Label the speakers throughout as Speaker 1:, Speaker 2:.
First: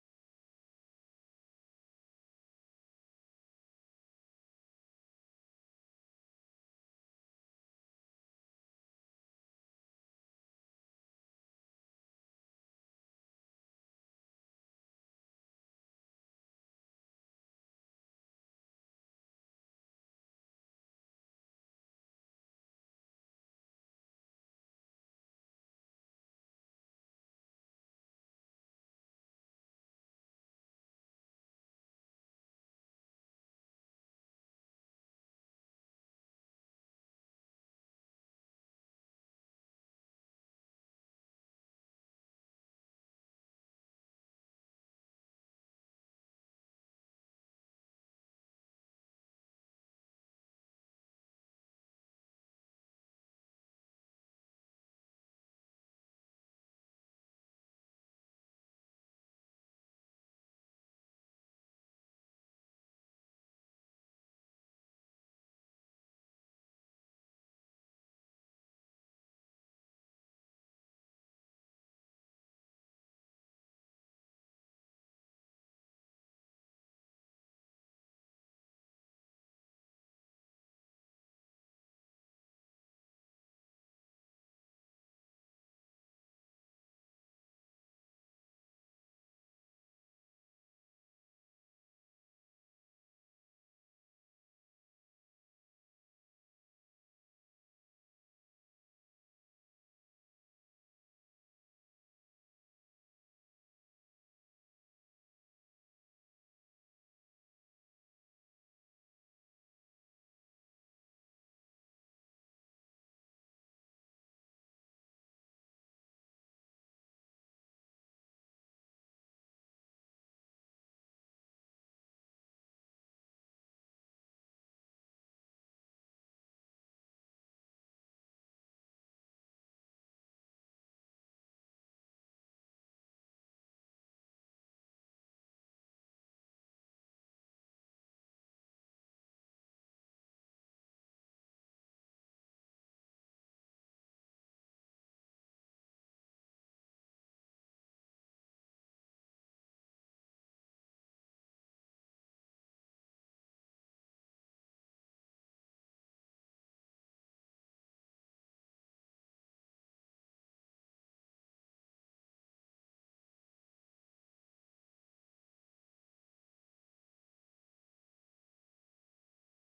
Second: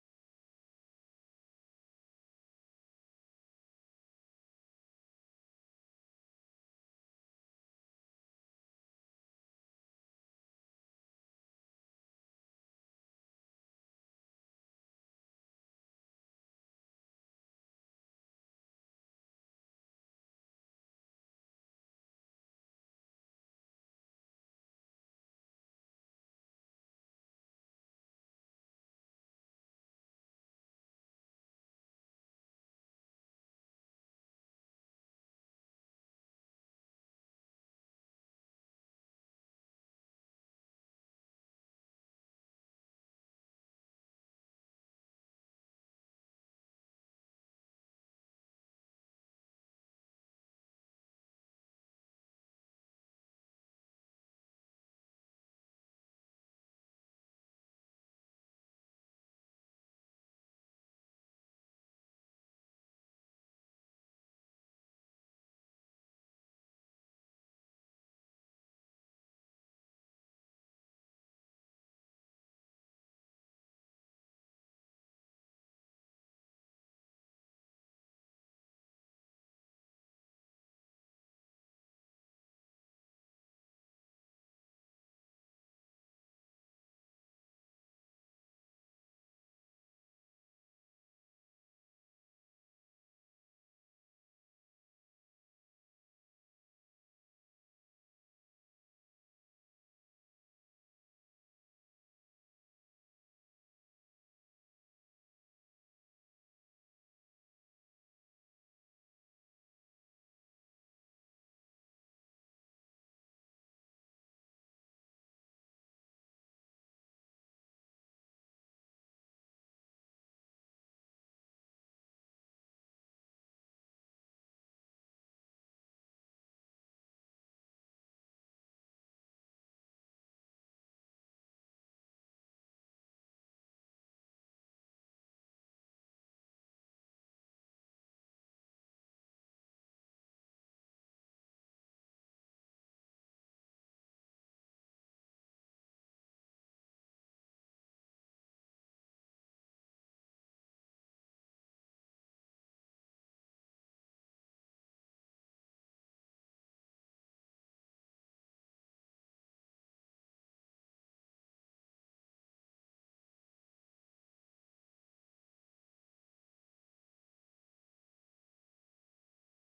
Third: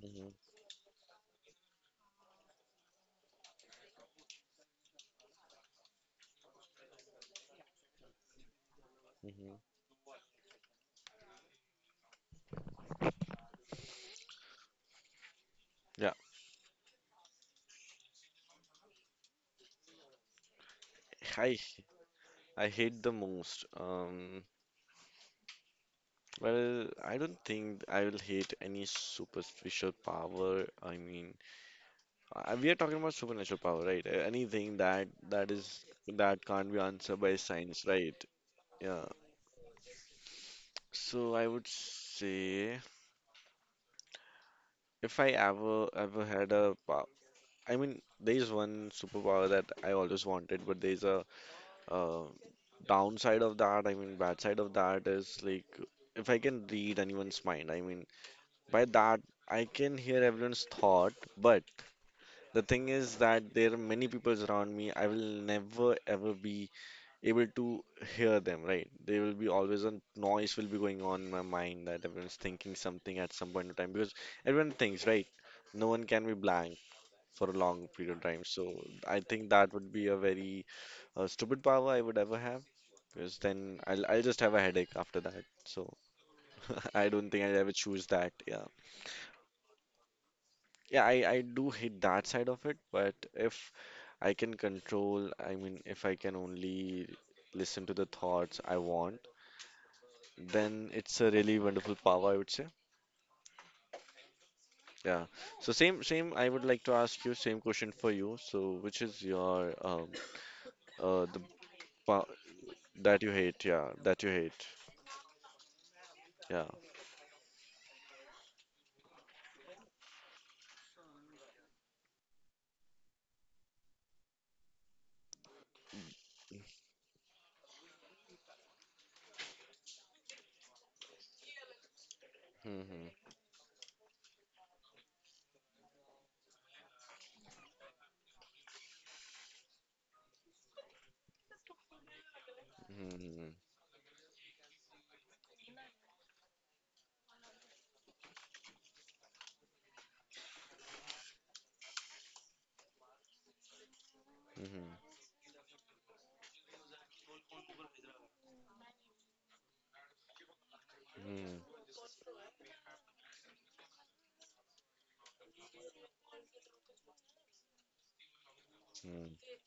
Speaker 1: hmm hmm Yeah, I h- I hate the most. Well, I don't think I will hate any superficial power. I mean, we are talking about supernatural power, right? Anything that is that can't be answered by science, right? Yeah. So I would say if I ever had a power, I mean, there is one superpower that I always wanted, but there's a uh, downside of that, I mean, bad side of that is like if I can read anyone's mind, I mean, by that I can hear everyone's thought, but the thing is that there are many people around me. I will never ever be able to hear them, right? There will be always a noise will be going on in my mind that everyone's thinking something at some point in time because everyone thinks, right? No one can be blank for a long period of time. So I think that would be a very stupid power I would ever have. Because then I'll just have a headache after that. So I don't think I'd ever choose that. Yeah. Yeah, I do hate that side of it, but if I can control, I mean, if I can only listen to the thoughts I want, then it's a really wonderful power, I would say. Yeah. So same, I would like to ask you same question for you. So which is your the pow- that you hate, yeah, that you hate. Yeah. hmm hmm hmm hmm hmm hmm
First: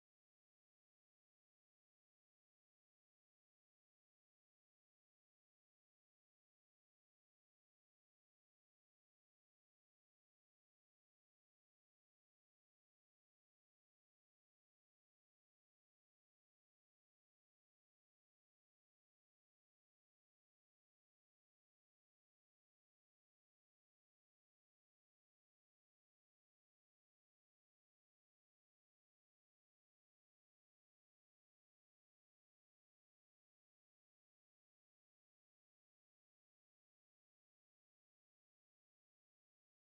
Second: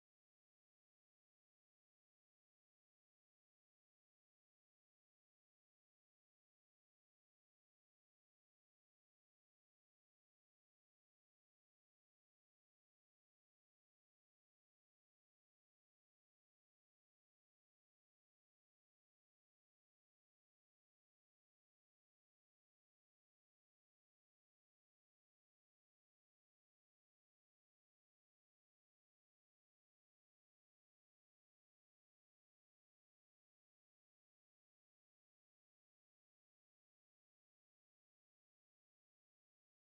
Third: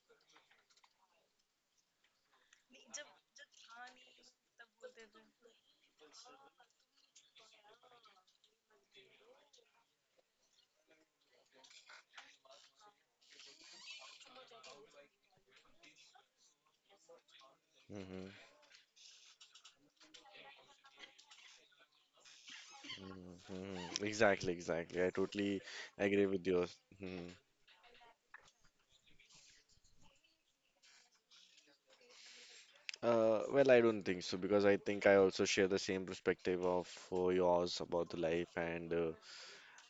Speaker 1: hmm Mhm. Exactly, exactly. I totally agree with you. Mhm. Well, I don't think so because I think I also share the same perspective of yours about the life, and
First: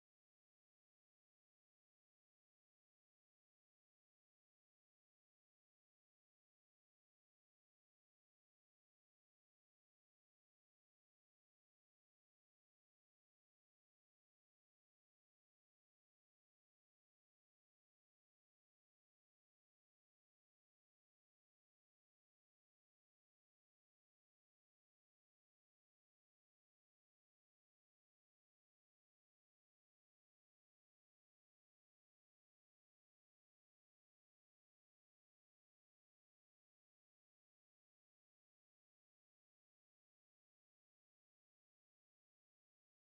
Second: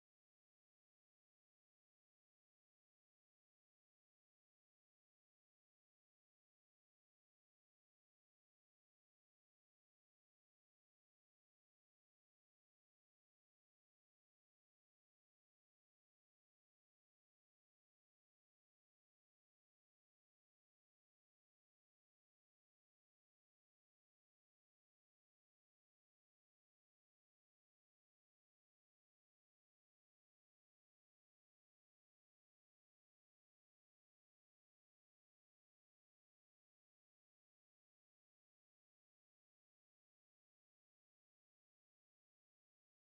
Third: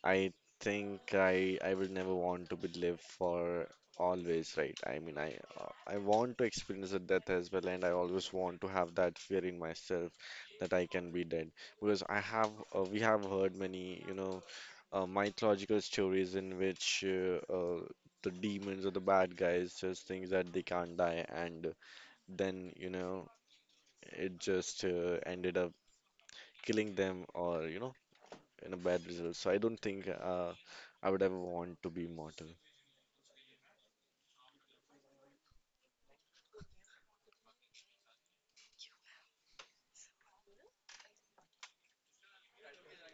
Speaker 1: I think I will never want to be live for always, right? I mean, I want to experience the death as well, and I always want to have that fear in myself that I can be dead because I have, we have heard many you know mythological stories in which the demons or the bad guys just think that they can't die, and then it just ended up killing them or in a bad result. So I don't think I would ever want to be mortal.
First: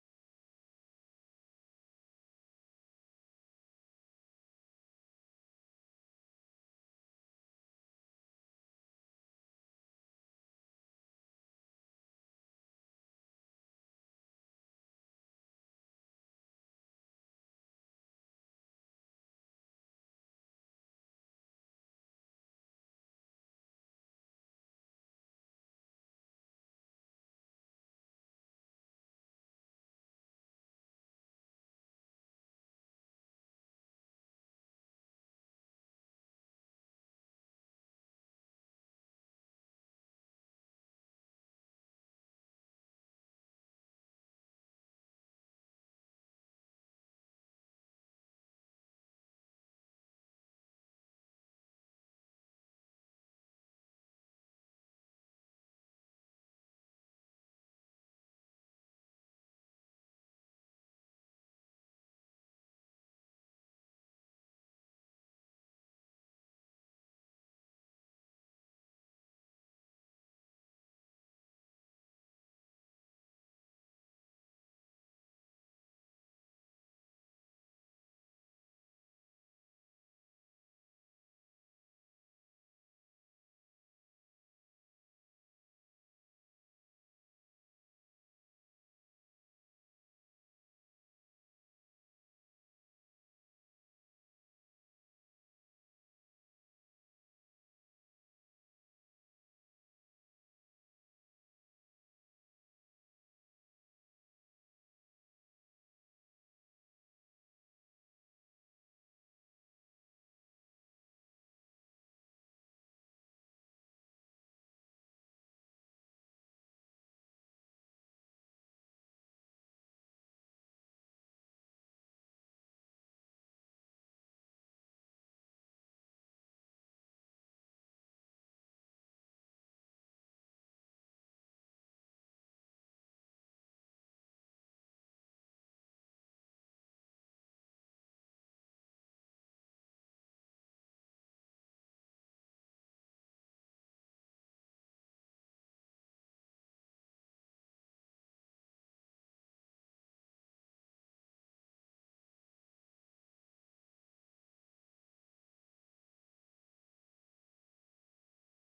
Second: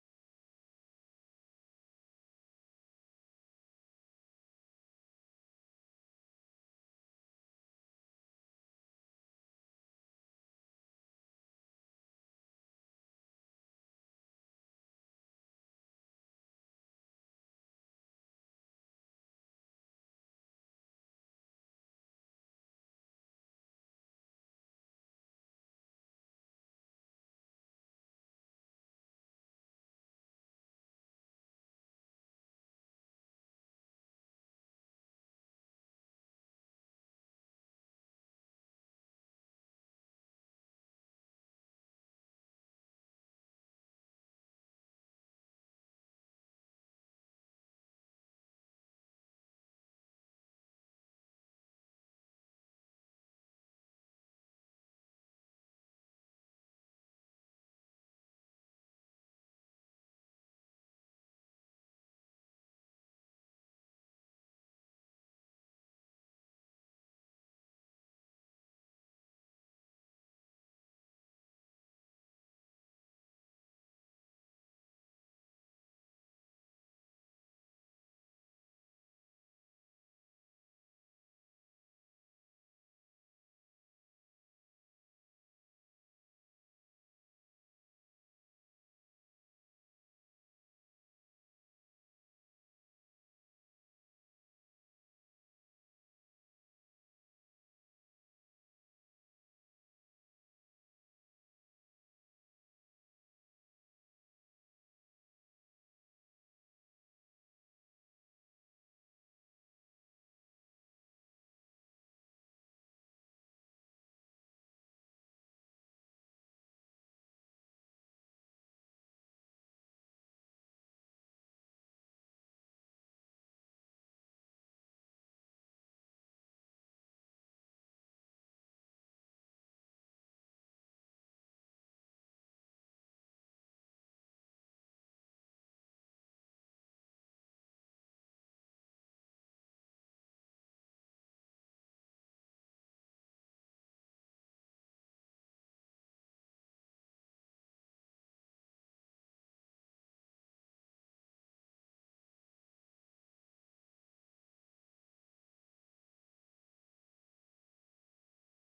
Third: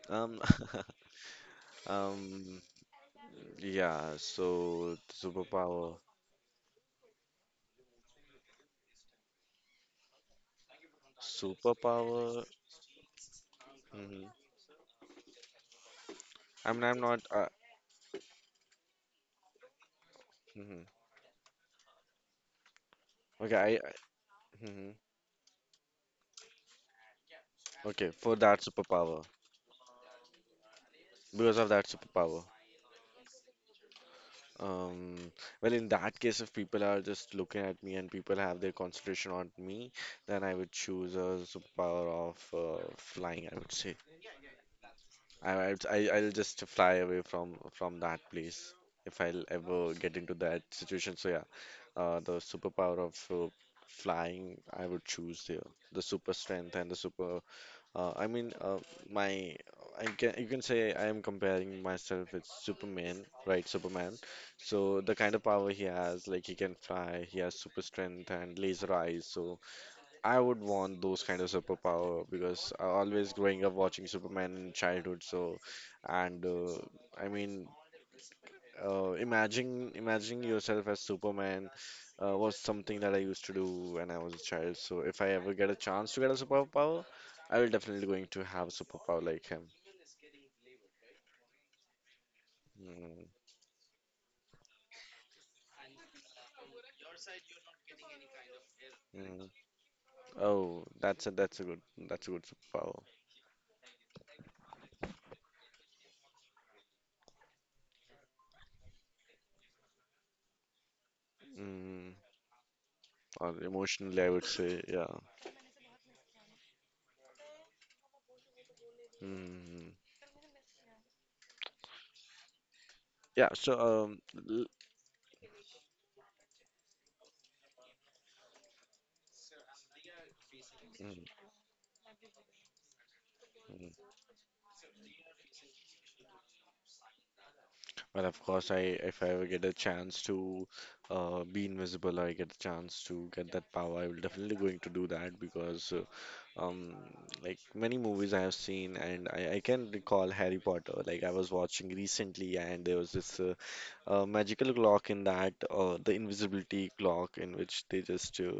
Speaker 1: Um, um, yeah. So superpower. hmm I mean, I'm not. Hmm Okay, I. hmm Okay, for that because of that superpower. Um, well, in that case, if people are just looking at me and people have their concentration on me, then I would choose a superpower of flying, I would say. I'll just fly away from that place if I'll ever get into that situation. So yeah, the superpower of flying I would choose there. The super strength and the super. I mean, my I can, you can say I am comparing myself with Superman, right? Superman. So the kind of power he has, like he can fly, he has super strength and laser eyes. So I would want those kind of superpower because I always growing up watching Superman in childhood. So, and I mean, imagine imagining yourself as Superman was something that I used to do when I was a child. So, if I ever get a chance to get a superpower, I will definitely going to have a superpower like him. Mm, mm. Oh, that's a, that's a good superpower. Mm, or emotionally, I would say, yeah. Mm. Yeah. So, um. l- mm, and of course, I, if I ever get a chance to be invisible, I get a chance to get that power, I will definitely going to do that because um like many movies I have seen, and I can recall Harry Potter. Like I was watching recently, and there was this a magical clock in that, the invisibility clock in which they just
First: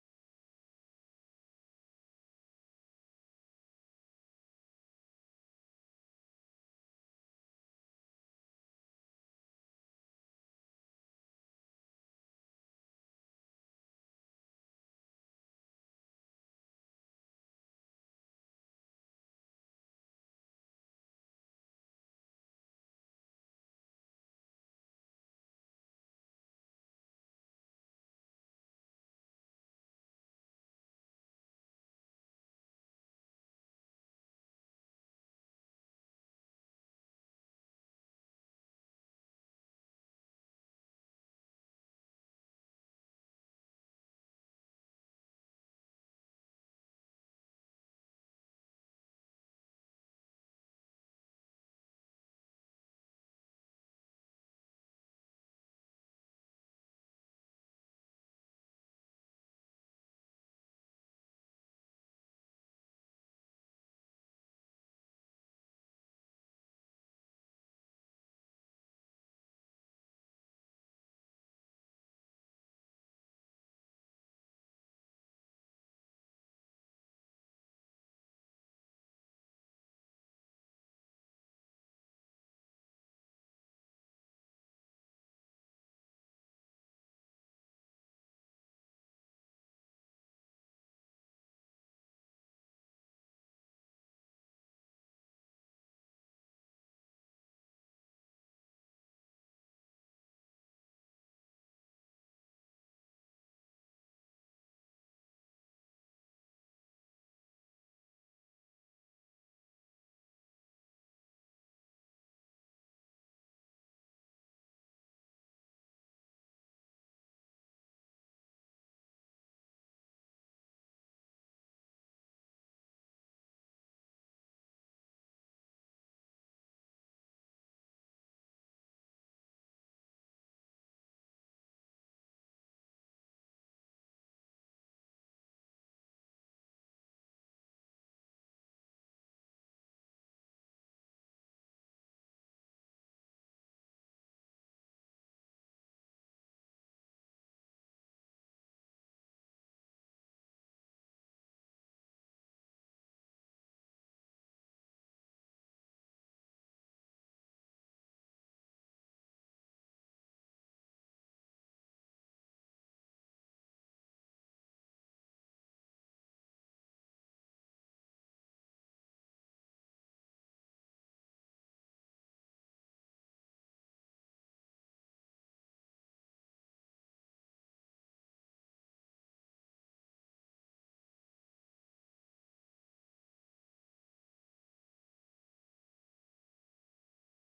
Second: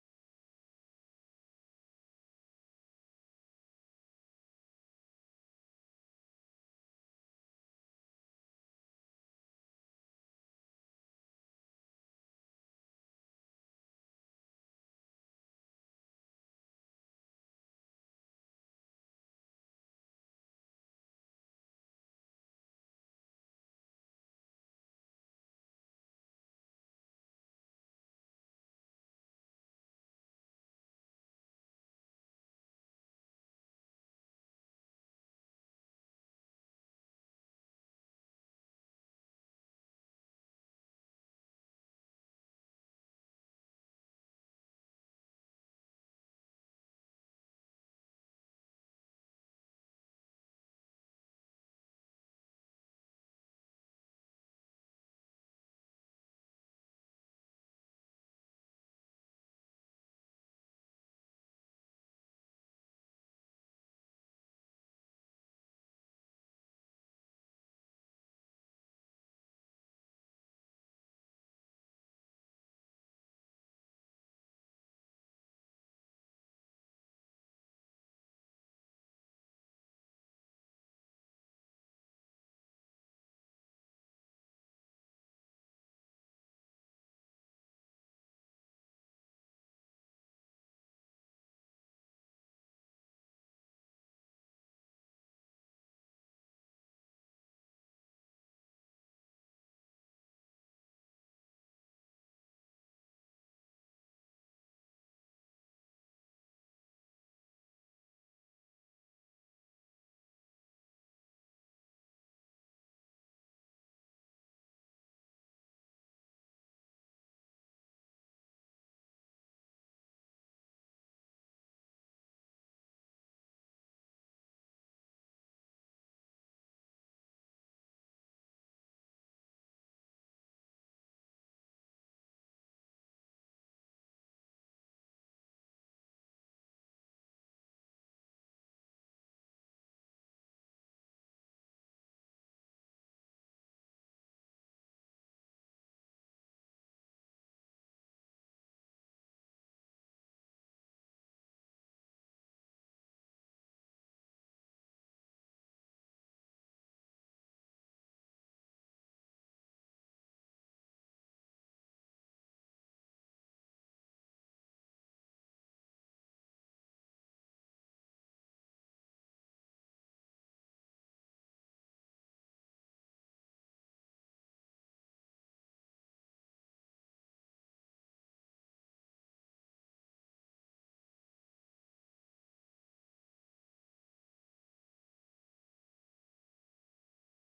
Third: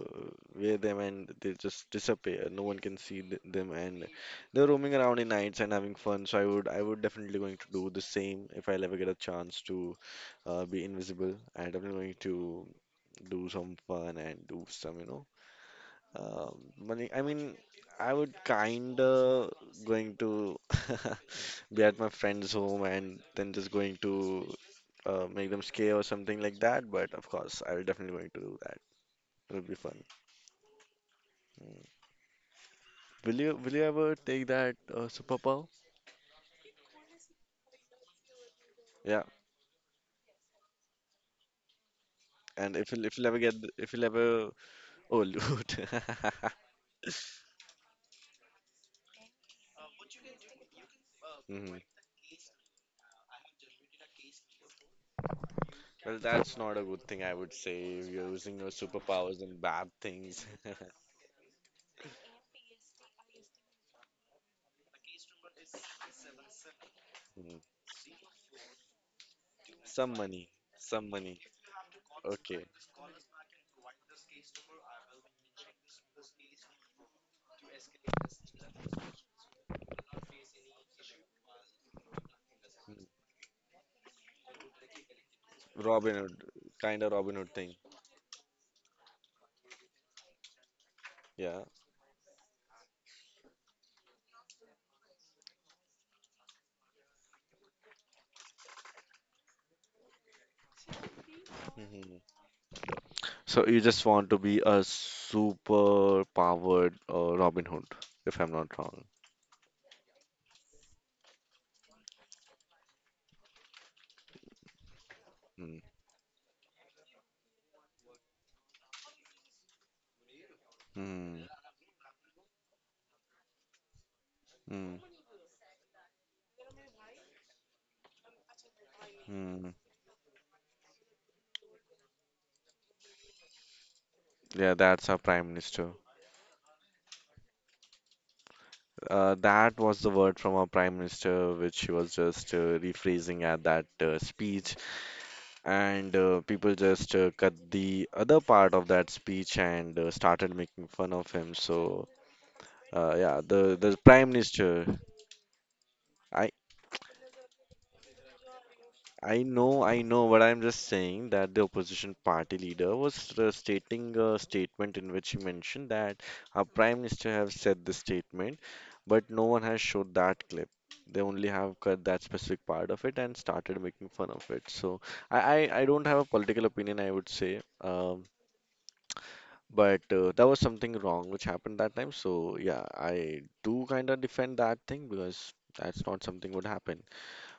Speaker 1: wear them and they just disappear, no one can see them, and they're roaming around in nights and having fun. So I would definitely going to do the same. If I'll ever get a chance to be invisible, I'm definitely going to do some fun and do some money, I mean, I would kinda going to be at my friend's home and then just going to make them scare or something like that. But of course, I'll definitely going to do that. It'll be fun. Will you, ever take that superpower? Yeah. And if you'll ever get if you'll ever, oh, loot. hmm Well, that's not a good thing, I would say, if you're using your superpowers in bad things. Mhm. Some money, some money. Okay. Mm. Robin Hood, kind of Robin Hood thing. Yeah. So you just want to be a super powered Robin Hood, if I'm not wrong. Mm, mm, mm, mm. Yeah, that's our prime minister. That was the word from our prime minister, which she was just rephrasing at that speech, and people just cut the other part of that speech and started making fun of him. So, yeah, the prime minister. I I know, I know, but I'm just saying that the opposition party leader was stating a statement in which he mentioned that our prime minister have said this statement, but no one has showed that clip. They only have cut that specific part of it and started making fun of it. So I, I don't have a political opinion, I would say, but that was something wrong which happened that time. So yeah, I do kind of defend that thing because that's not something would happen.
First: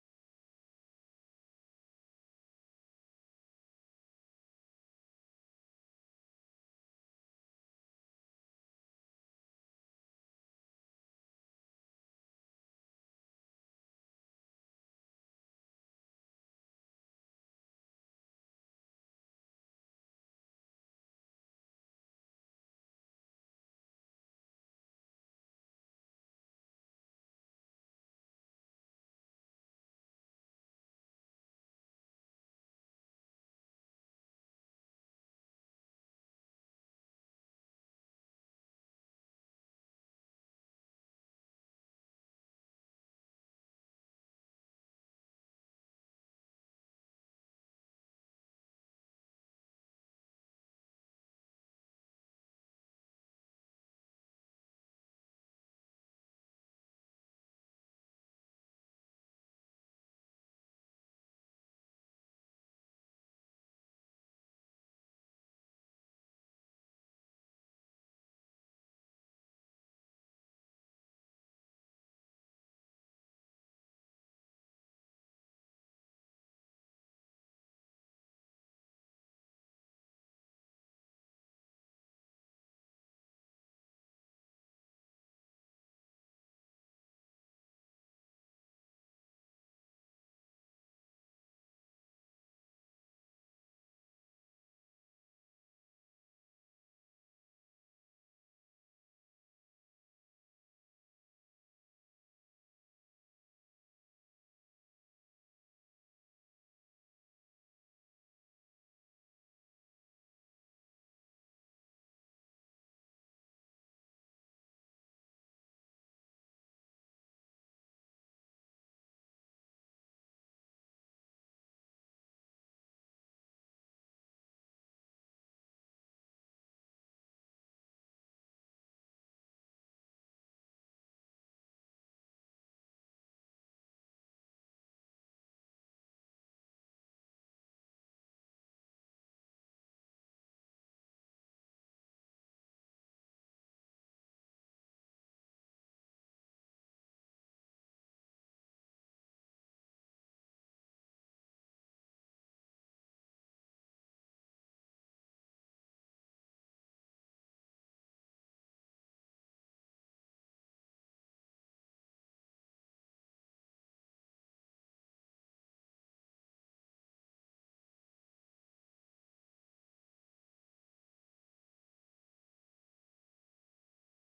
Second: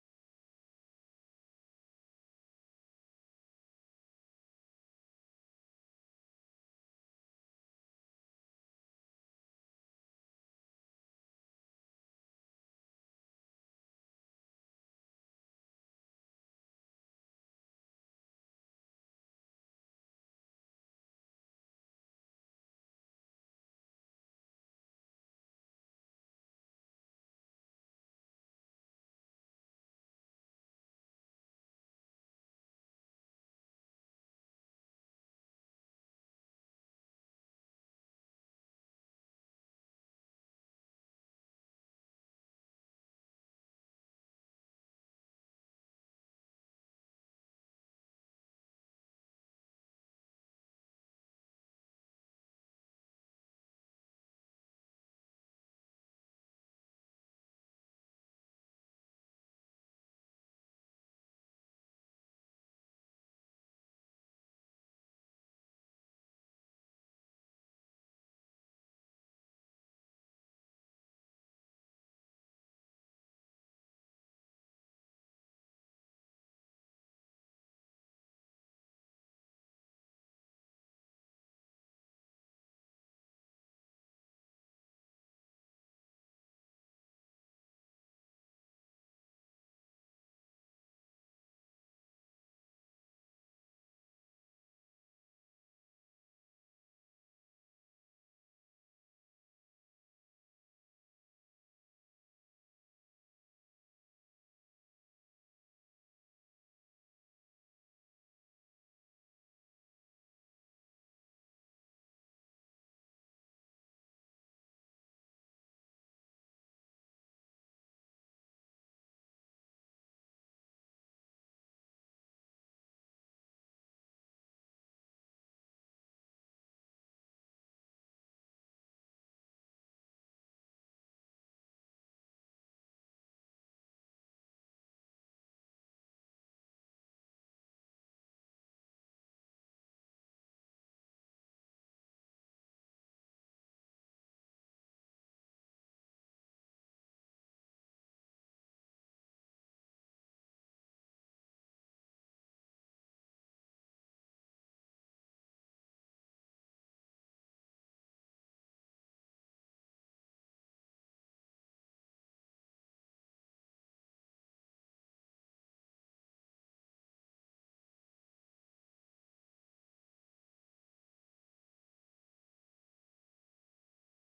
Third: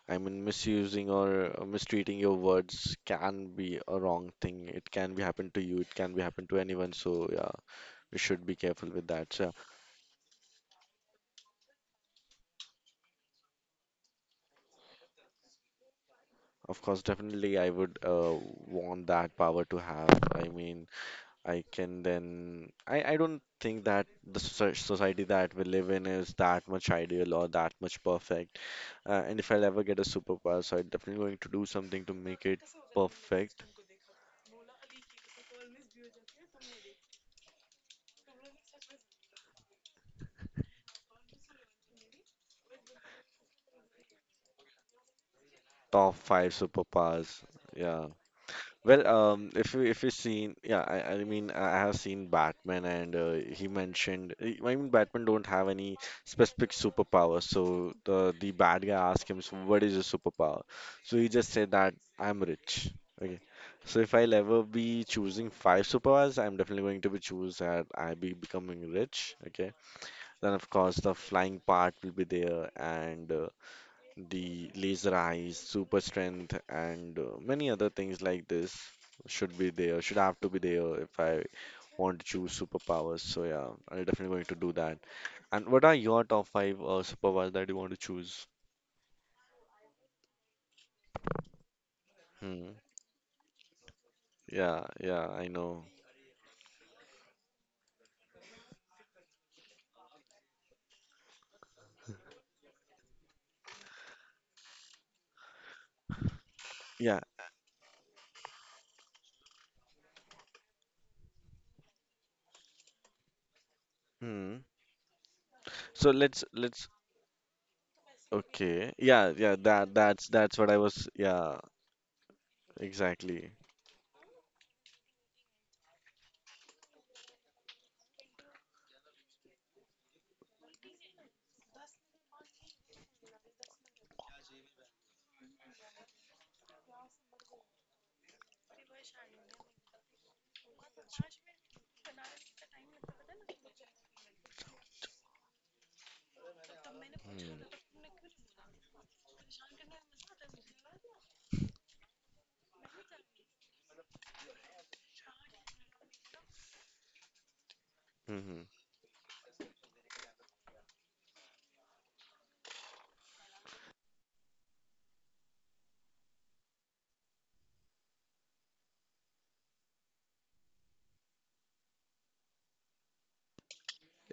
Speaker 1: I mean, misusing or mistreating your words can be a wrong thing. It can be happen to you. It can be happen to anyone. So yeah, we should be careful with that. So of course, definitely, I would want that power to have. I mean, I can then. I don't think that the society that we live in is that much ideal or that much perfect. And if I'll ever get a superpower, so I'm definitely going to do something to make it perfect. Top five superpowers. Yeah. Well, if you, if you've seen, yeah, I mean, I have seen Batman, and he mentioned, I mean, Batman don't have any specific superpower. So the bad guy asked him, so "What is your superpower?" So he just said that I'm rich. Okay, so if I'll ever be choosing five superpowers, I'm definitely going to be choose that I be becoming rich. Okay, then of course the flying part will be there, and the laser eyes, super strength, and many other things like this should be there, should have to be there if I want to choose superpowers. So yeah, I'm definitely going to do that. And what are your top five superpowers that you want to choose? Hmm. Yeah, yeah, I know. Yeah. Hmm. So let's okay. Yeah, yeah, that's what I was, yeah, exactly. Hmm. hmm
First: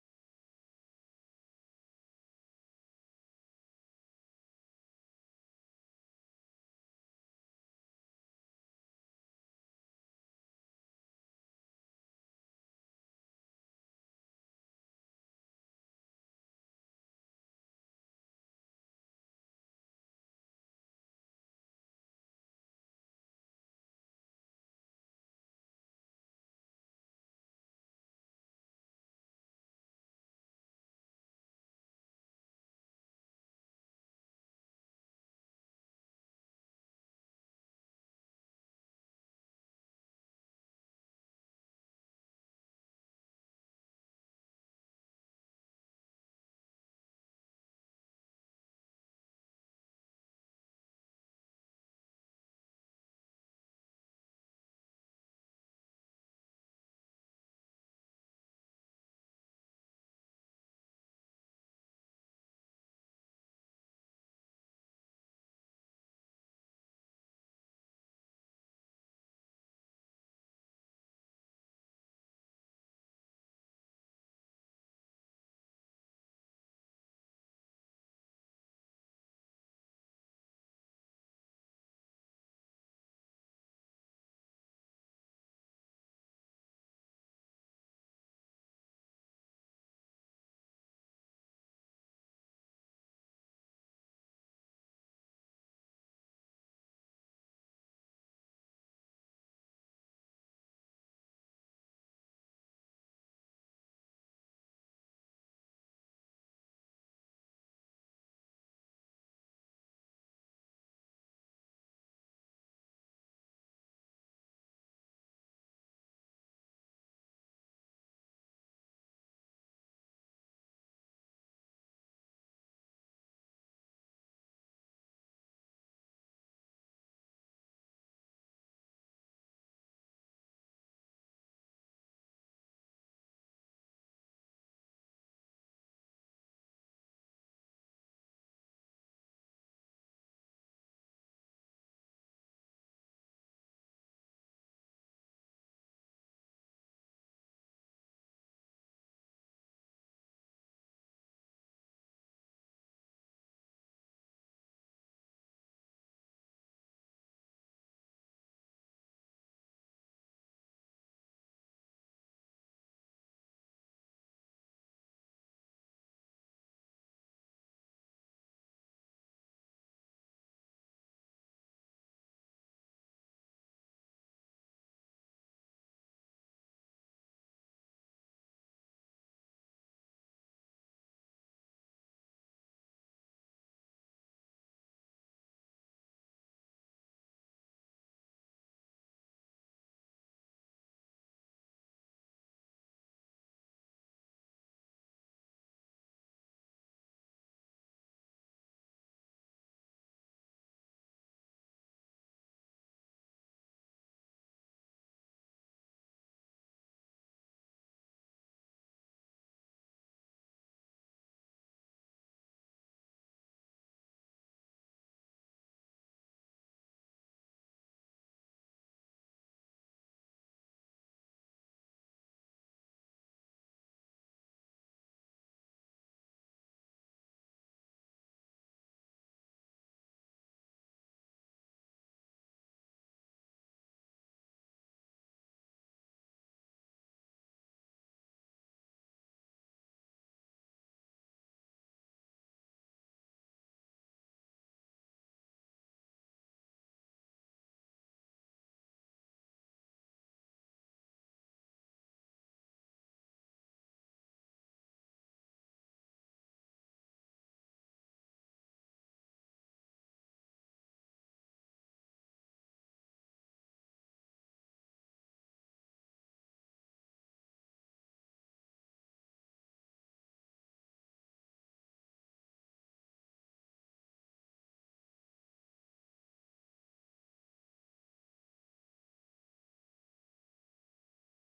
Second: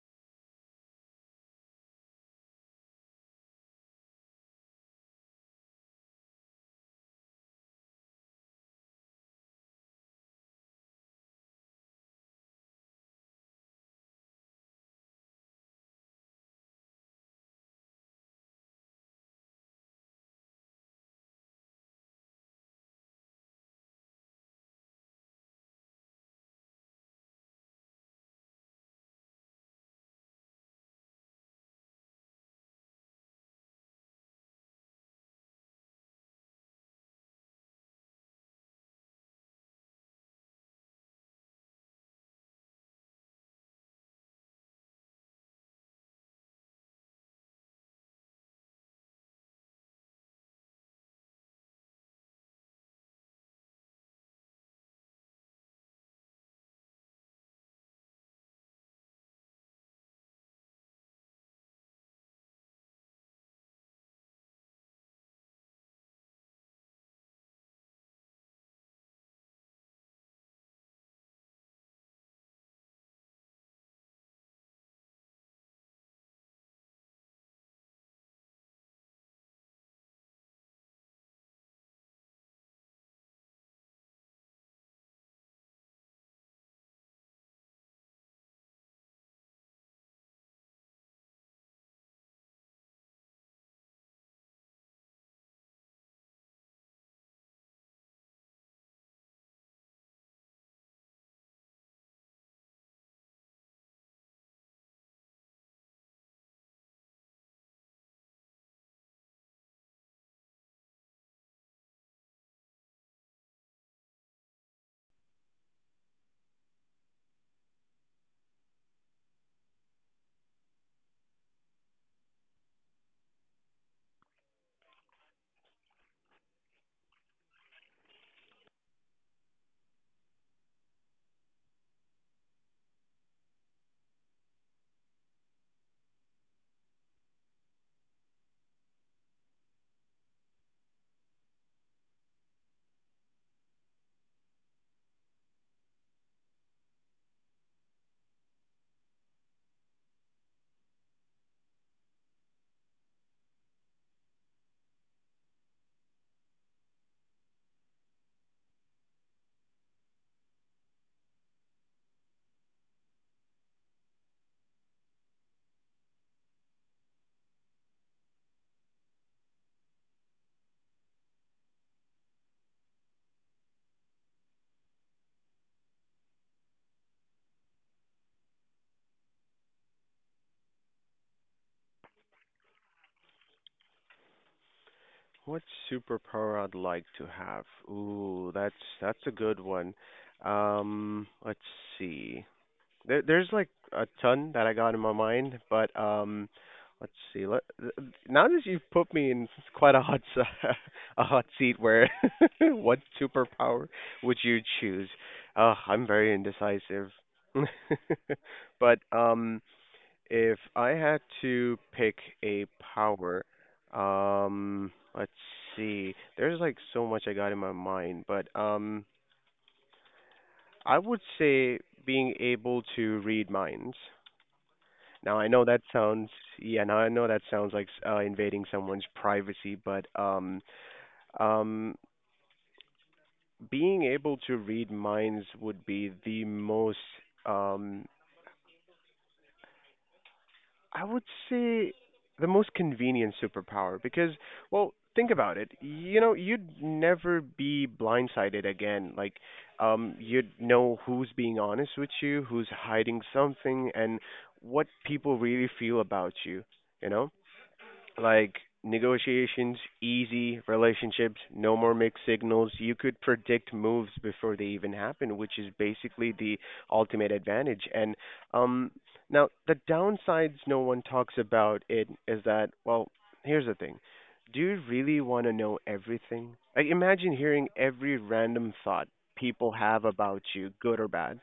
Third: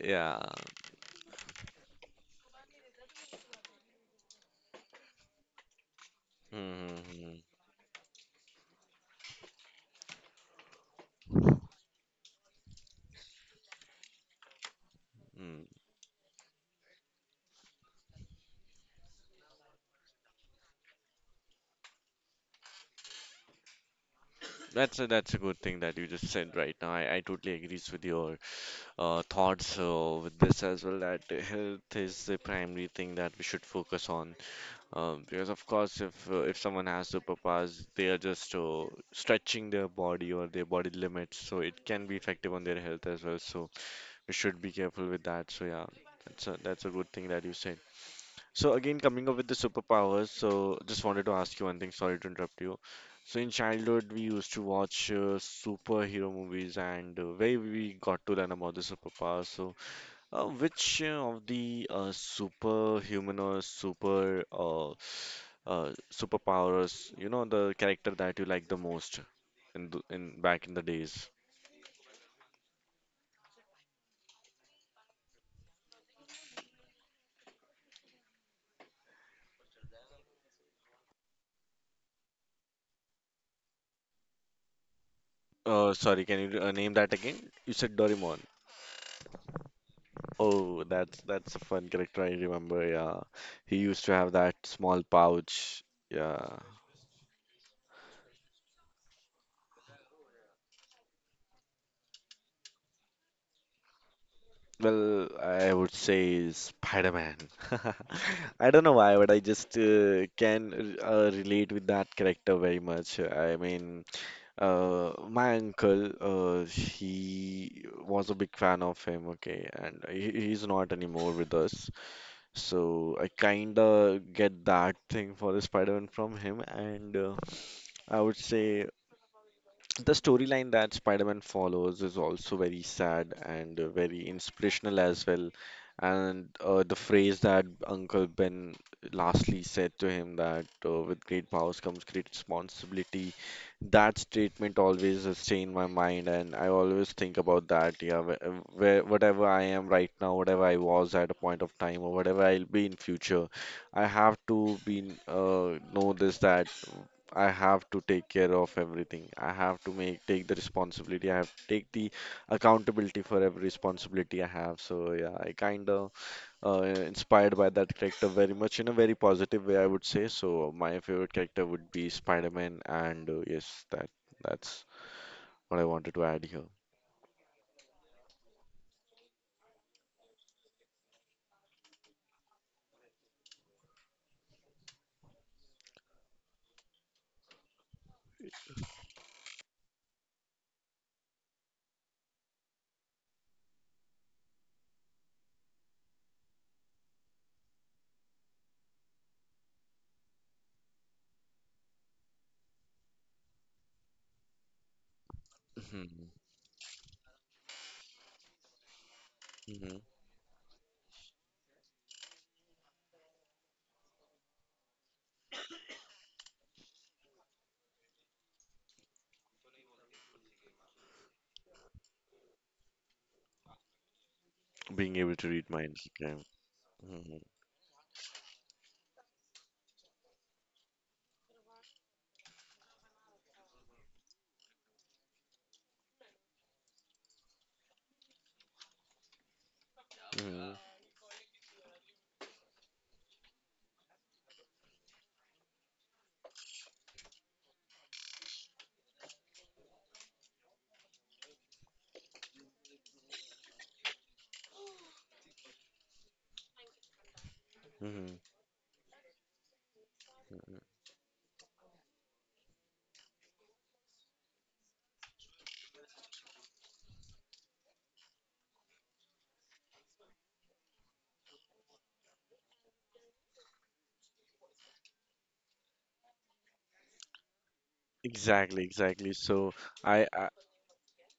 Speaker 1: Yeah. Mm-hmm. That's a good thing that you just said right now. I totally agrees with your thoughts with this as well, that health is the primary thing that we should focus on, because of course, if someone has superpowers, they are just stretching their body or their body limits, so it can be effective on their health as well. So we should be careful with that. So yeah, that's a good thing that you said. So again, coming up with the superpowers, so just wanted to ask you one thing. Sorry to interrupt you. So in childhood, we used to watch superhero movies, and where we got to learn about the superpowers. So, which of the superhuman or super superpowers, the character that you like the most in in back in the days? Sorry, can you name that again? You said Doraemon. Oh, that's, a fun character I remember. Yeah, he used to have that small pouch. Yeah. Well, I would say Spider-Man. I don't know why, but I just can relate with that character very much. I mean, my uncle, he was a big fan of him. Okay, and he's not anymore with us. So I kinda get that thing for the Spider-Man from him, and I would say the storyline that Spider-Man follows is also very sad and very inspirational as well. And The phrase that Uncle Ben lastly said to him that with great powers comes great responsibility, that statement always stay in my mind, and I always think about that. Yeah, wh- where whatever I am right now, whatever I was at a point of time, or whatever I'll be in future, I have to be know this that I have to take care of everything. I have to make take the responsibility. I have to take the accountability for every responsibility I have. So yeah, I kind of inspired by that character very much in a very positive way, I would say. So my favorite character would be Spider-Man, and yes, that's what I wanted to add here.
Speaker 2: What superpower I'd like to have? Ooh, that's a good one. Let's see. There's like a ton that I got in my mind, but let's see. Now that you've put me in quite a hot s- a hot seat, where what superpower would you choose? I'm very
Speaker 1: Mhm.
Speaker 2: indecisive, but
Speaker 1: Mhm.
Speaker 2: if I had to pick a power, let's see. There's like so much I got in my mind, but I would say being able to read minds.
Speaker 1: Being
Speaker 2: Now
Speaker 1: able
Speaker 2: I
Speaker 1: to
Speaker 2: know
Speaker 1: read
Speaker 2: that
Speaker 1: minds.
Speaker 2: sounds
Speaker 1: Okay.
Speaker 2: yeah, now I know that
Speaker 1: Mhm.
Speaker 2: sounds like invading someone's privacy, but um, being able to read minds would be the most um
Speaker 1: Mhm.
Speaker 2: I would say the most convenient superpower because, well, think about it. You know, you'd never be blindsided again. Like, you'd know who's being honest with you, who's hiding something, and what people really feel about you. You know,
Speaker 1: Mhm.
Speaker 2: like negotiations easy, relationships no more mixed signals. You could predict moves before they even happen, which is basically the ultimate advantage. And um now the downsides no one talks about it is that well, here's the thing. Do you really want to know everything? Like imagine hearing every random
Speaker 1: Exactly,
Speaker 2: thought
Speaker 1: exactly.
Speaker 2: people
Speaker 1: So
Speaker 2: have
Speaker 1: I
Speaker 2: about
Speaker 1: I
Speaker 2: you, good or bad.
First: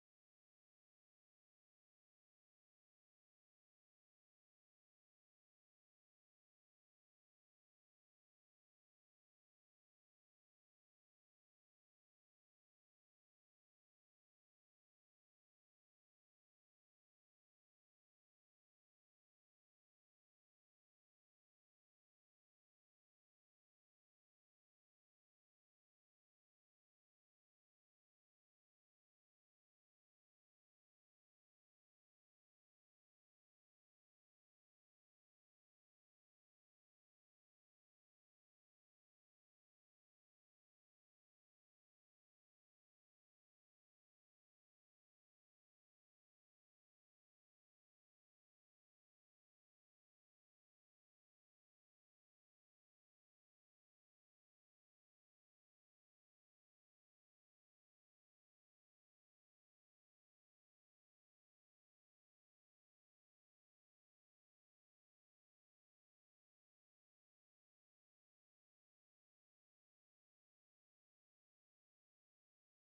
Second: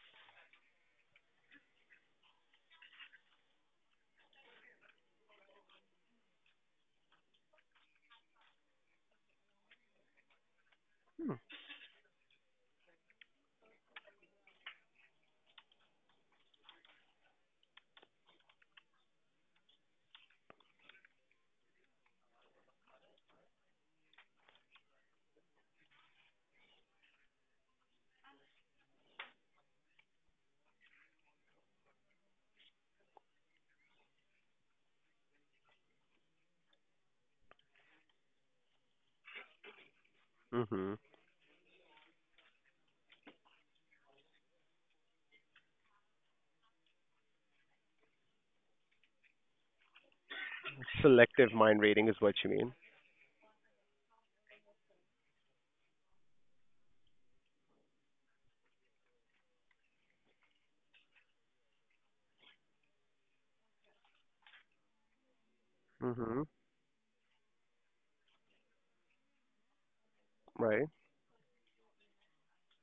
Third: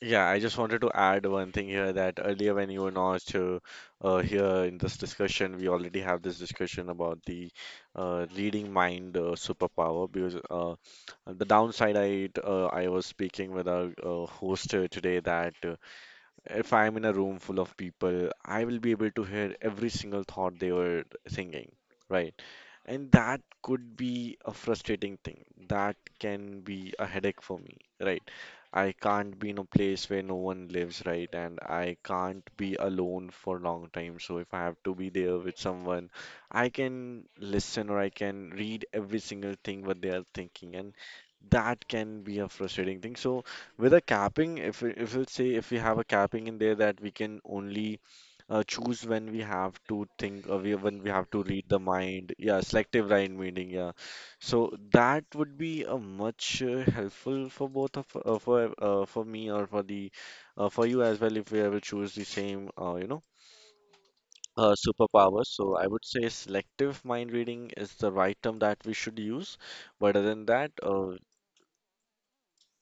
Speaker 1: yeah, I just wanted to add one thing here that earlier when you were not here in this discussion, we already have this discussion about the reading mind superpower because
Speaker 2: Hmm.
Speaker 1: the downside I was speaking with our host today that if I'm in a room full of people, I will be able to hear every single thought they were thinking, right? And that could be a frustrating thing. That can be a headache for me, right? I can't be in a place where no one lives, right? And I can't be alone for a long time. So if I have to be there with someone, I can listen or I can read every single thing what they are thinking. And
Speaker 2: Mhm.
Speaker 1: that can be a frustrating thing. So with a capping, if we say if we have a capping in there that we can only choose when we have to think when we have to
Speaker 2: Selective
Speaker 1: read the
Speaker 2: mind reading is
Speaker 1: mind,
Speaker 2: what you
Speaker 1: yeah,
Speaker 2: mean.
Speaker 1: selective line reading, yeah. So that would be a much helpful for me or for the for you as well if we ever choose the same superpower. So I would say
Speaker 2: Mhm.
Speaker 1: selective mind reading is the right term that we should use. But other than that,
Speaker 2: Right.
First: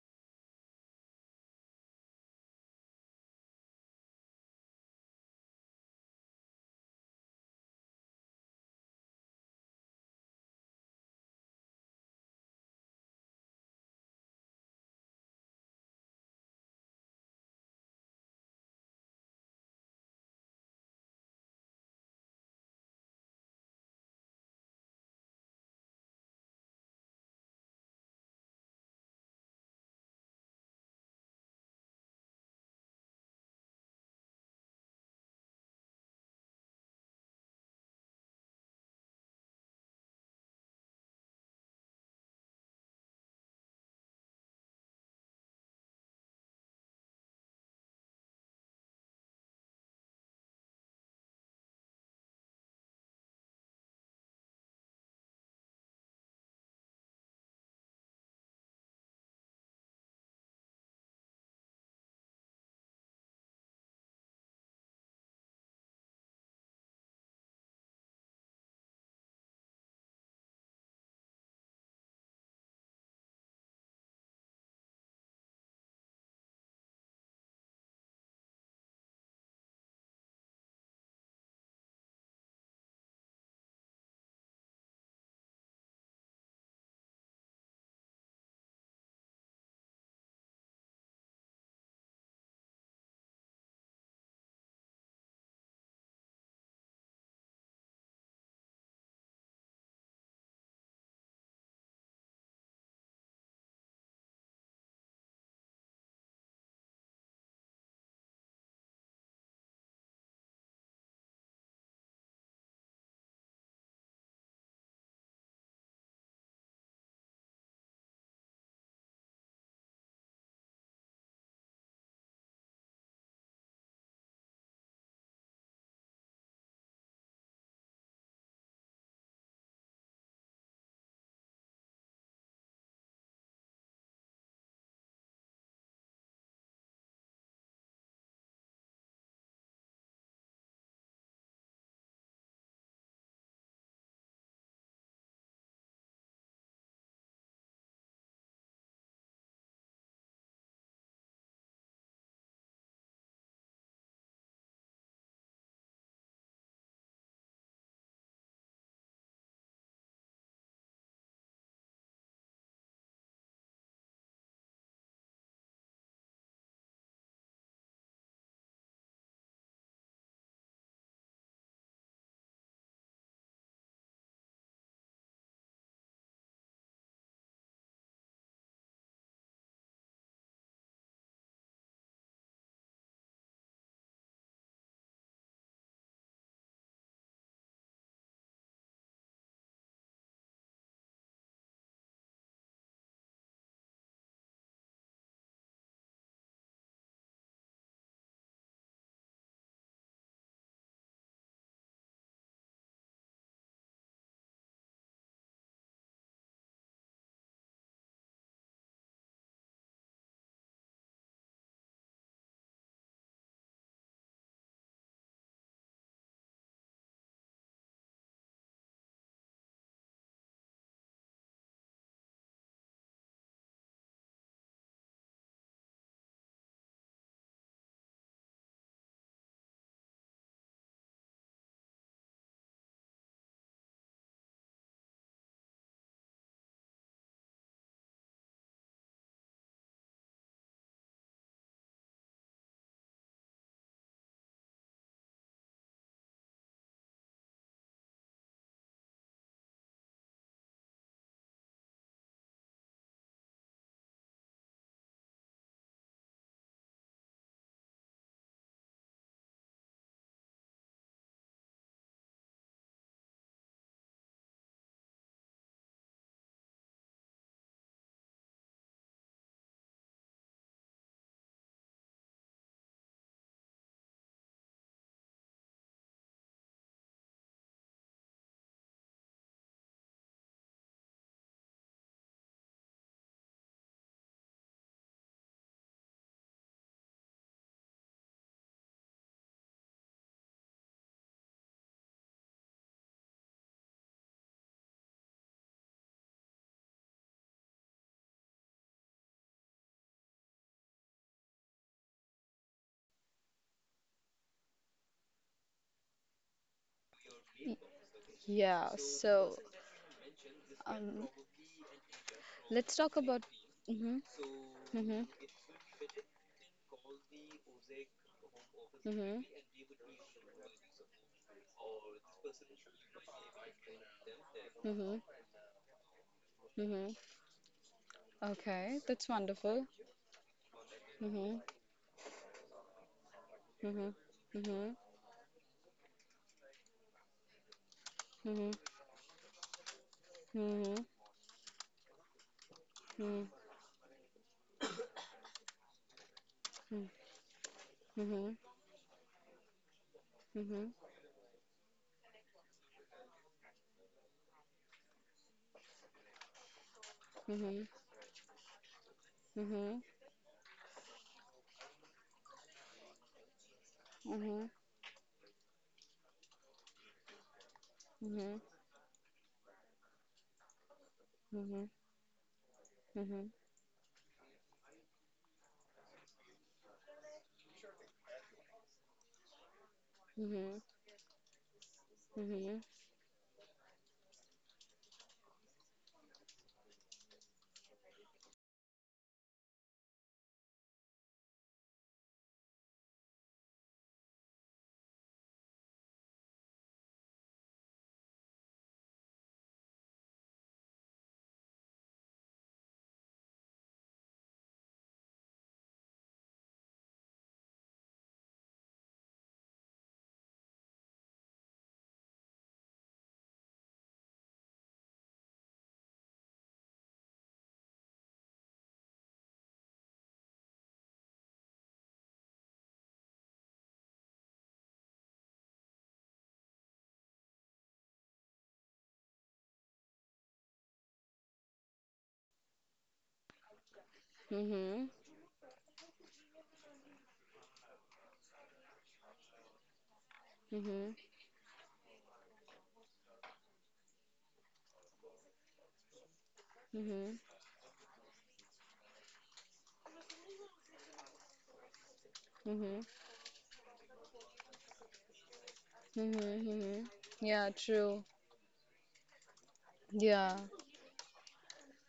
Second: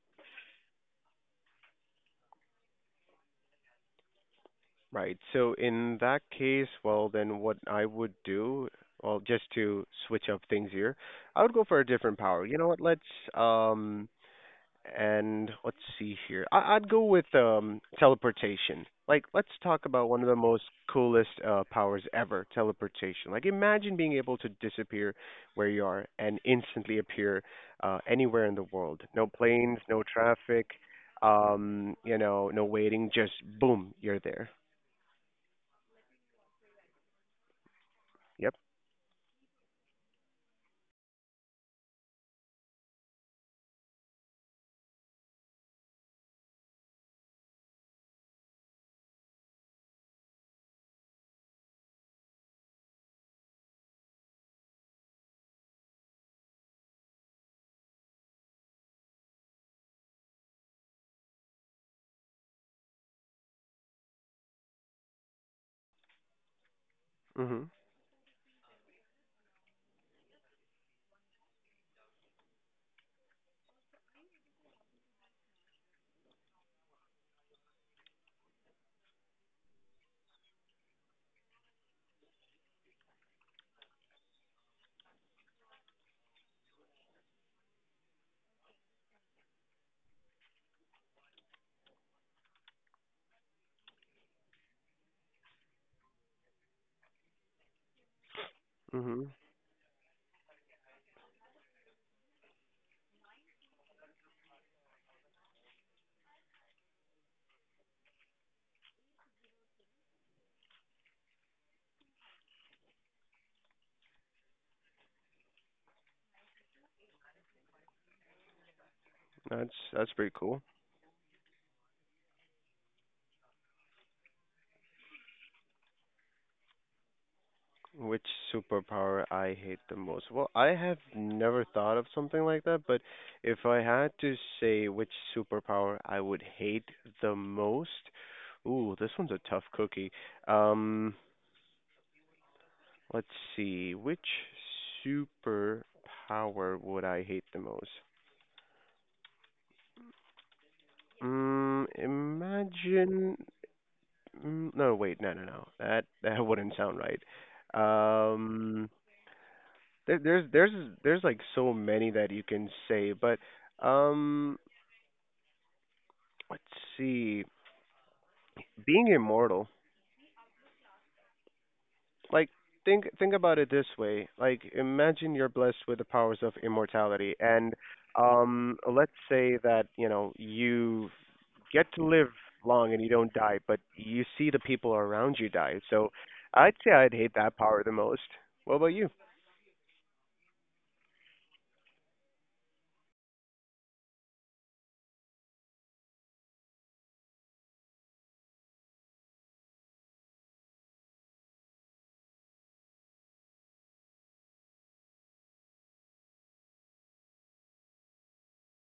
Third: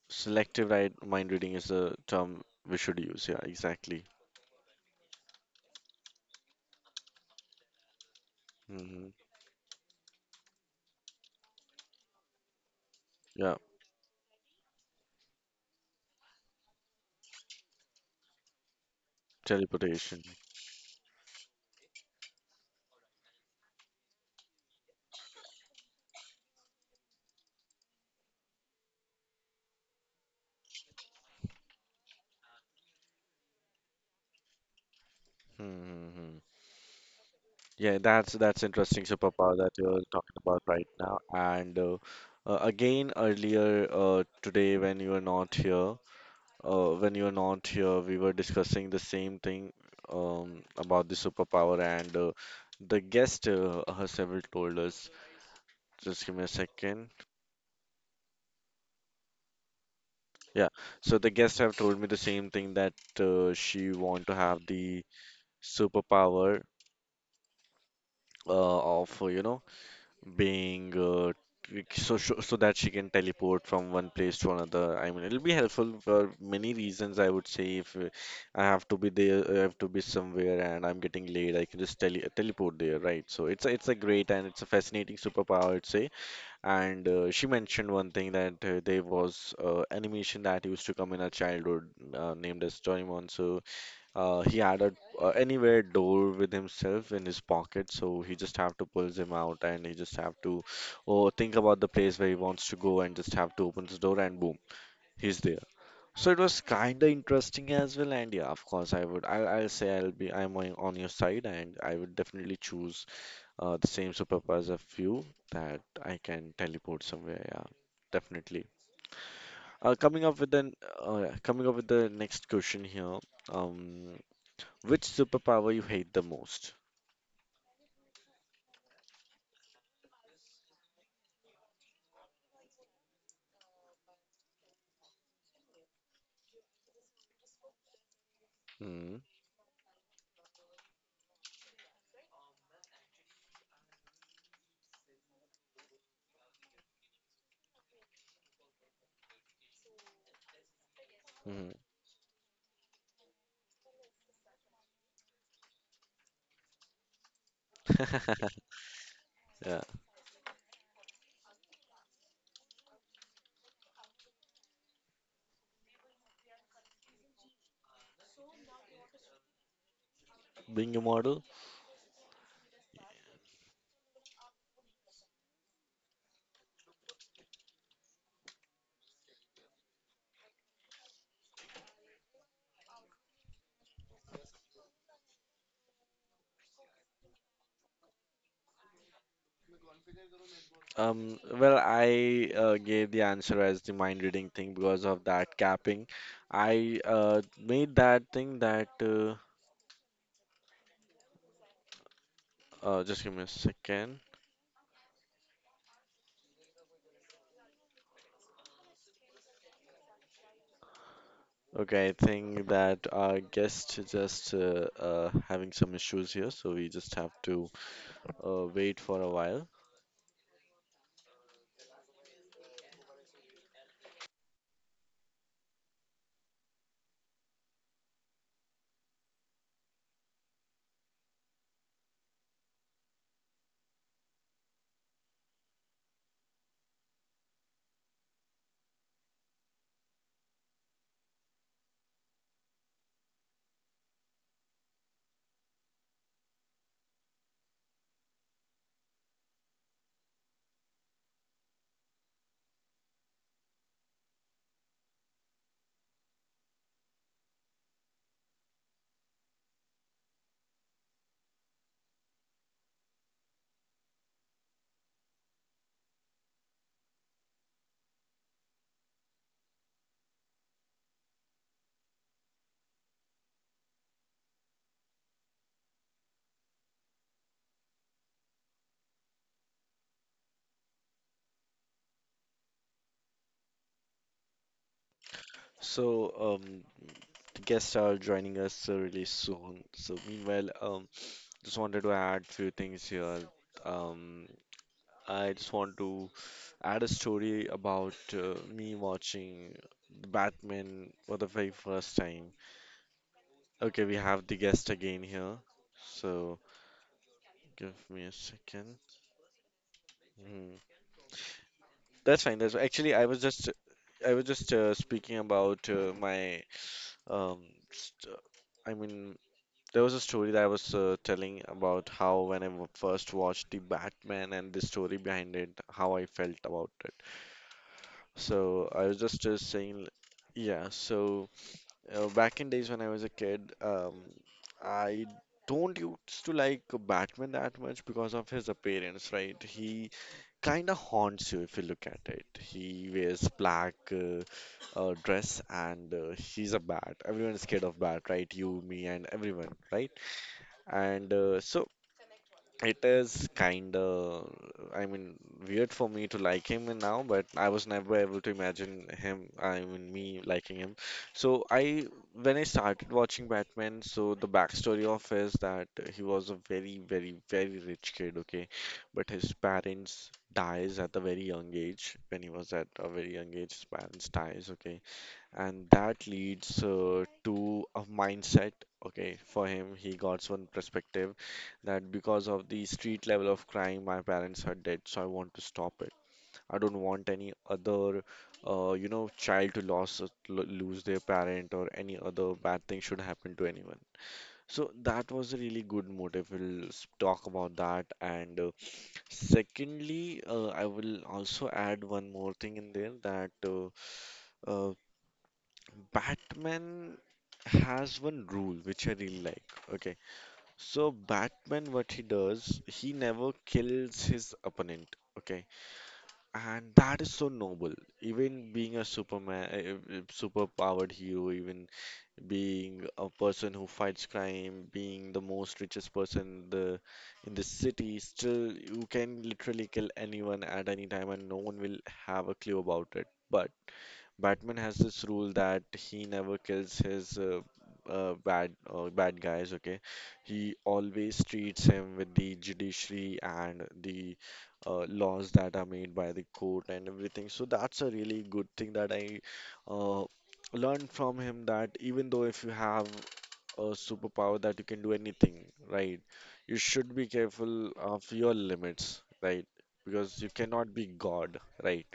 Speaker 1: selective right mind reading is the term we should use. Yeah, exactly.
Speaker 2: Right. So in that case, well, then what I would do,
Speaker 1: Hmm.
Speaker 2: well, just to switch up things here, I would go for a different power. You know what?
Speaker 1: Yeah,
Speaker 2: Um let's see here. I'd go with teleportation. Like let's talk about
Speaker 1: teleportation.
Speaker 2: one of the most coolest powers ever, teleportation. Like imagine being able to disappear where you are and instantly appear anywhere in the world. No planes, no traffic, you know, no waiting, just boom, you're there.
Speaker 1: Mm-hmm. Yeah, that's
Speaker 2: Yep.
Speaker 1: that's interesting superpower that you're talking about right now. And again, earlier today when you were not here, when you were not here, we were discussing the same thing about the superpower, and the guest has several told us. Just give me a second. Yeah, so the guests have told me the same thing that she want to have the superpower
Speaker 2: Mhm.
Speaker 1: of you know being so that she can teleport from one place to another. I mean, it'll be helpful for many reasons. I would say if I have to be there, I have to be somewhere, and I'm getting late, I can just teleport there, right? So it's a great and it's a fascinating superpower, I'd say. And she mentioned one thing that there was animation that used to come in her childhood named as Doraemon. So he had a anywhere door with himself in his pocket. So he just have to pull
Speaker 2: Mhm.
Speaker 1: him out and he just have to oh, think about the place where he wants to go and just have to open his door and boom, he's there. So it was kind of interesting as well. And yeah, of course, I would. I'll say I'll be. I'm on your side and I would definitely choose the same superpowers of you that I can teleport somewhere. Yeah, definitely.
Speaker 2: That's
Speaker 1: Uh,
Speaker 2: that's
Speaker 1: coming
Speaker 2: pretty
Speaker 1: up with
Speaker 2: cool.
Speaker 1: the Coming up with the next question here. Um, which superpower you hate the most?
Speaker 2: Which superpower I hate the most? Well, I have never thought of something like that, but if I had to say which superpower I would hate the most, ooh,
Speaker 1: Mm.
Speaker 2: this one's a tough cookie. Um, let's see, which superpower would I hate the most?
Speaker 1: Mm.
Speaker 2: Imagine. No, wait, no, no, no. That wouldn't sound right. Um,
Speaker 1: Yeah,
Speaker 2: There, there's there's there's like so many that you can say, but um, let's see. Being immortal,
Speaker 1: being immortal.
Speaker 2: like think about it this way. Like imagine you're blessed with the powers of immortality, and let's say that you know you get to live long and you don't die, but you see the people around you die. So I'd say I'd hate that power the most. What about you?
Speaker 1: Well, I gave the answer as the mind reading thing because of that capping. I made that thing that just give me a second. Okay, I think that our guest is just having some issues here, so we just have to wait for a while. So, um, the guests are joining us really soon. So, meanwhile, just wanted to add few things here. Um, I just want to add a story about me watching Batman for the very first time. Okay, we have the guest again here. So,
Speaker 3: Y-
Speaker 1: give me a
Speaker 3: Yeah,
Speaker 1: second.
Speaker 3: so
Speaker 1: Hmm.
Speaker 3: um,
Speaker 1: That's fine. That's
Speaker 3: let's
Speaker 1: actually
Speaker 3: talk about. Mm-hmm,
Speaker 1: I was just
Speaker 3: mm-hmm,
Speaker 1: speaking about my um st I
Speaker 3: mm-hmm,
Speaker 1: mean there was a story that I was telling about how when I first watched the Batman and the
Speaker 3: mm-hmm,
Speaker 1: story behind it, how I felt about it.
Speaker 3: mm-hmm.
Speaker 1: So
Speaker 3: Okay,
Speaker 1: I was
Speaker 3: that's
Speaker 1: just
Speaker 3: wonderful.
Speaker 1: saying, yeah. So
Speaker 3: Mm-hmm,
Speaker 1: back in days when I was a kid,
Speaker 3: mm-hmm, mm-hmm,
Speaker 1: I don't used to like Batman that much because of his
Speaker 3: mm-hmm,
Speaker 1: appearance, right? He kind
Speaker 3: mm-hmm,
Speaker 1: of haunts you if you look at it. He wears black dress and he's a bat. Everyone is scared of
Speaker 3: mm-hmm,
Speaker 1: bat,
Speaker 3: mm-hmm, mm-hmm, mm-hmm, mm-hmm, mm-hmm, mm-hmm,
Speaker 1: right?
Speaker 3: mm-hmm,
Speaker 1: You, me, and everyone, right?
Speaker 3: mm-hmm,
Speaker 1: And so it is kind of, I mean, weird for me to like him and now, but
Speaker 3: mm-hmm,
Speaker 1: I
Speaker 3: mm-hmm,
Speaker 1: was never able to imagine him, I
Speaker 3: mhm,
Speaker 1: mean, me liking him. So when I started watching Batman, so the
Speaker 3: hmm
Speaker 1: backstory of is that he was a very, very, very rich kid,
Speaker 3: mhm,
Speaker 1: okay? But his parents dies at a very young age. When he was at a very young age, his parents dies, okay? And that leads to a mindset, okay, for him. He got one perspective that because of the street level of crime, my parents are dead, so I want to stop it. I don't want any other child to lose their parent or any other bad thing should happen to anyone. So that was a really good motive talk about that. And secondly, I will also add one more thing in there that uh, Batman has one rule which I really like. Okay. So Batman, what he does, he never kills his opponent. Okay. And that is so noble. Even being a Superman, super powered hero, even being a person who fights crime, being the most richest person in the city, still you can literally kill anyone at any time and no one will have a clue about it. But Batman has this rule that he never kills his bad guys. Okay, he always treats him with the judiciary and the laws that are made by the court and everything. So that's a really good thing that I uh, learned from him. That even though if you
Speaker 3: mhm,
Speaker 1: have a superpower that you can do anything, right, you
Speaker 3: mhm.
Speaker 1: should be
Speaker 3: Yeah,
Speaker 1: careful of
Speaker 3: true.
Speaker 1: your limits, right, because you
Speaker 3: Yeah,
Speaker 1: cannot be God, right.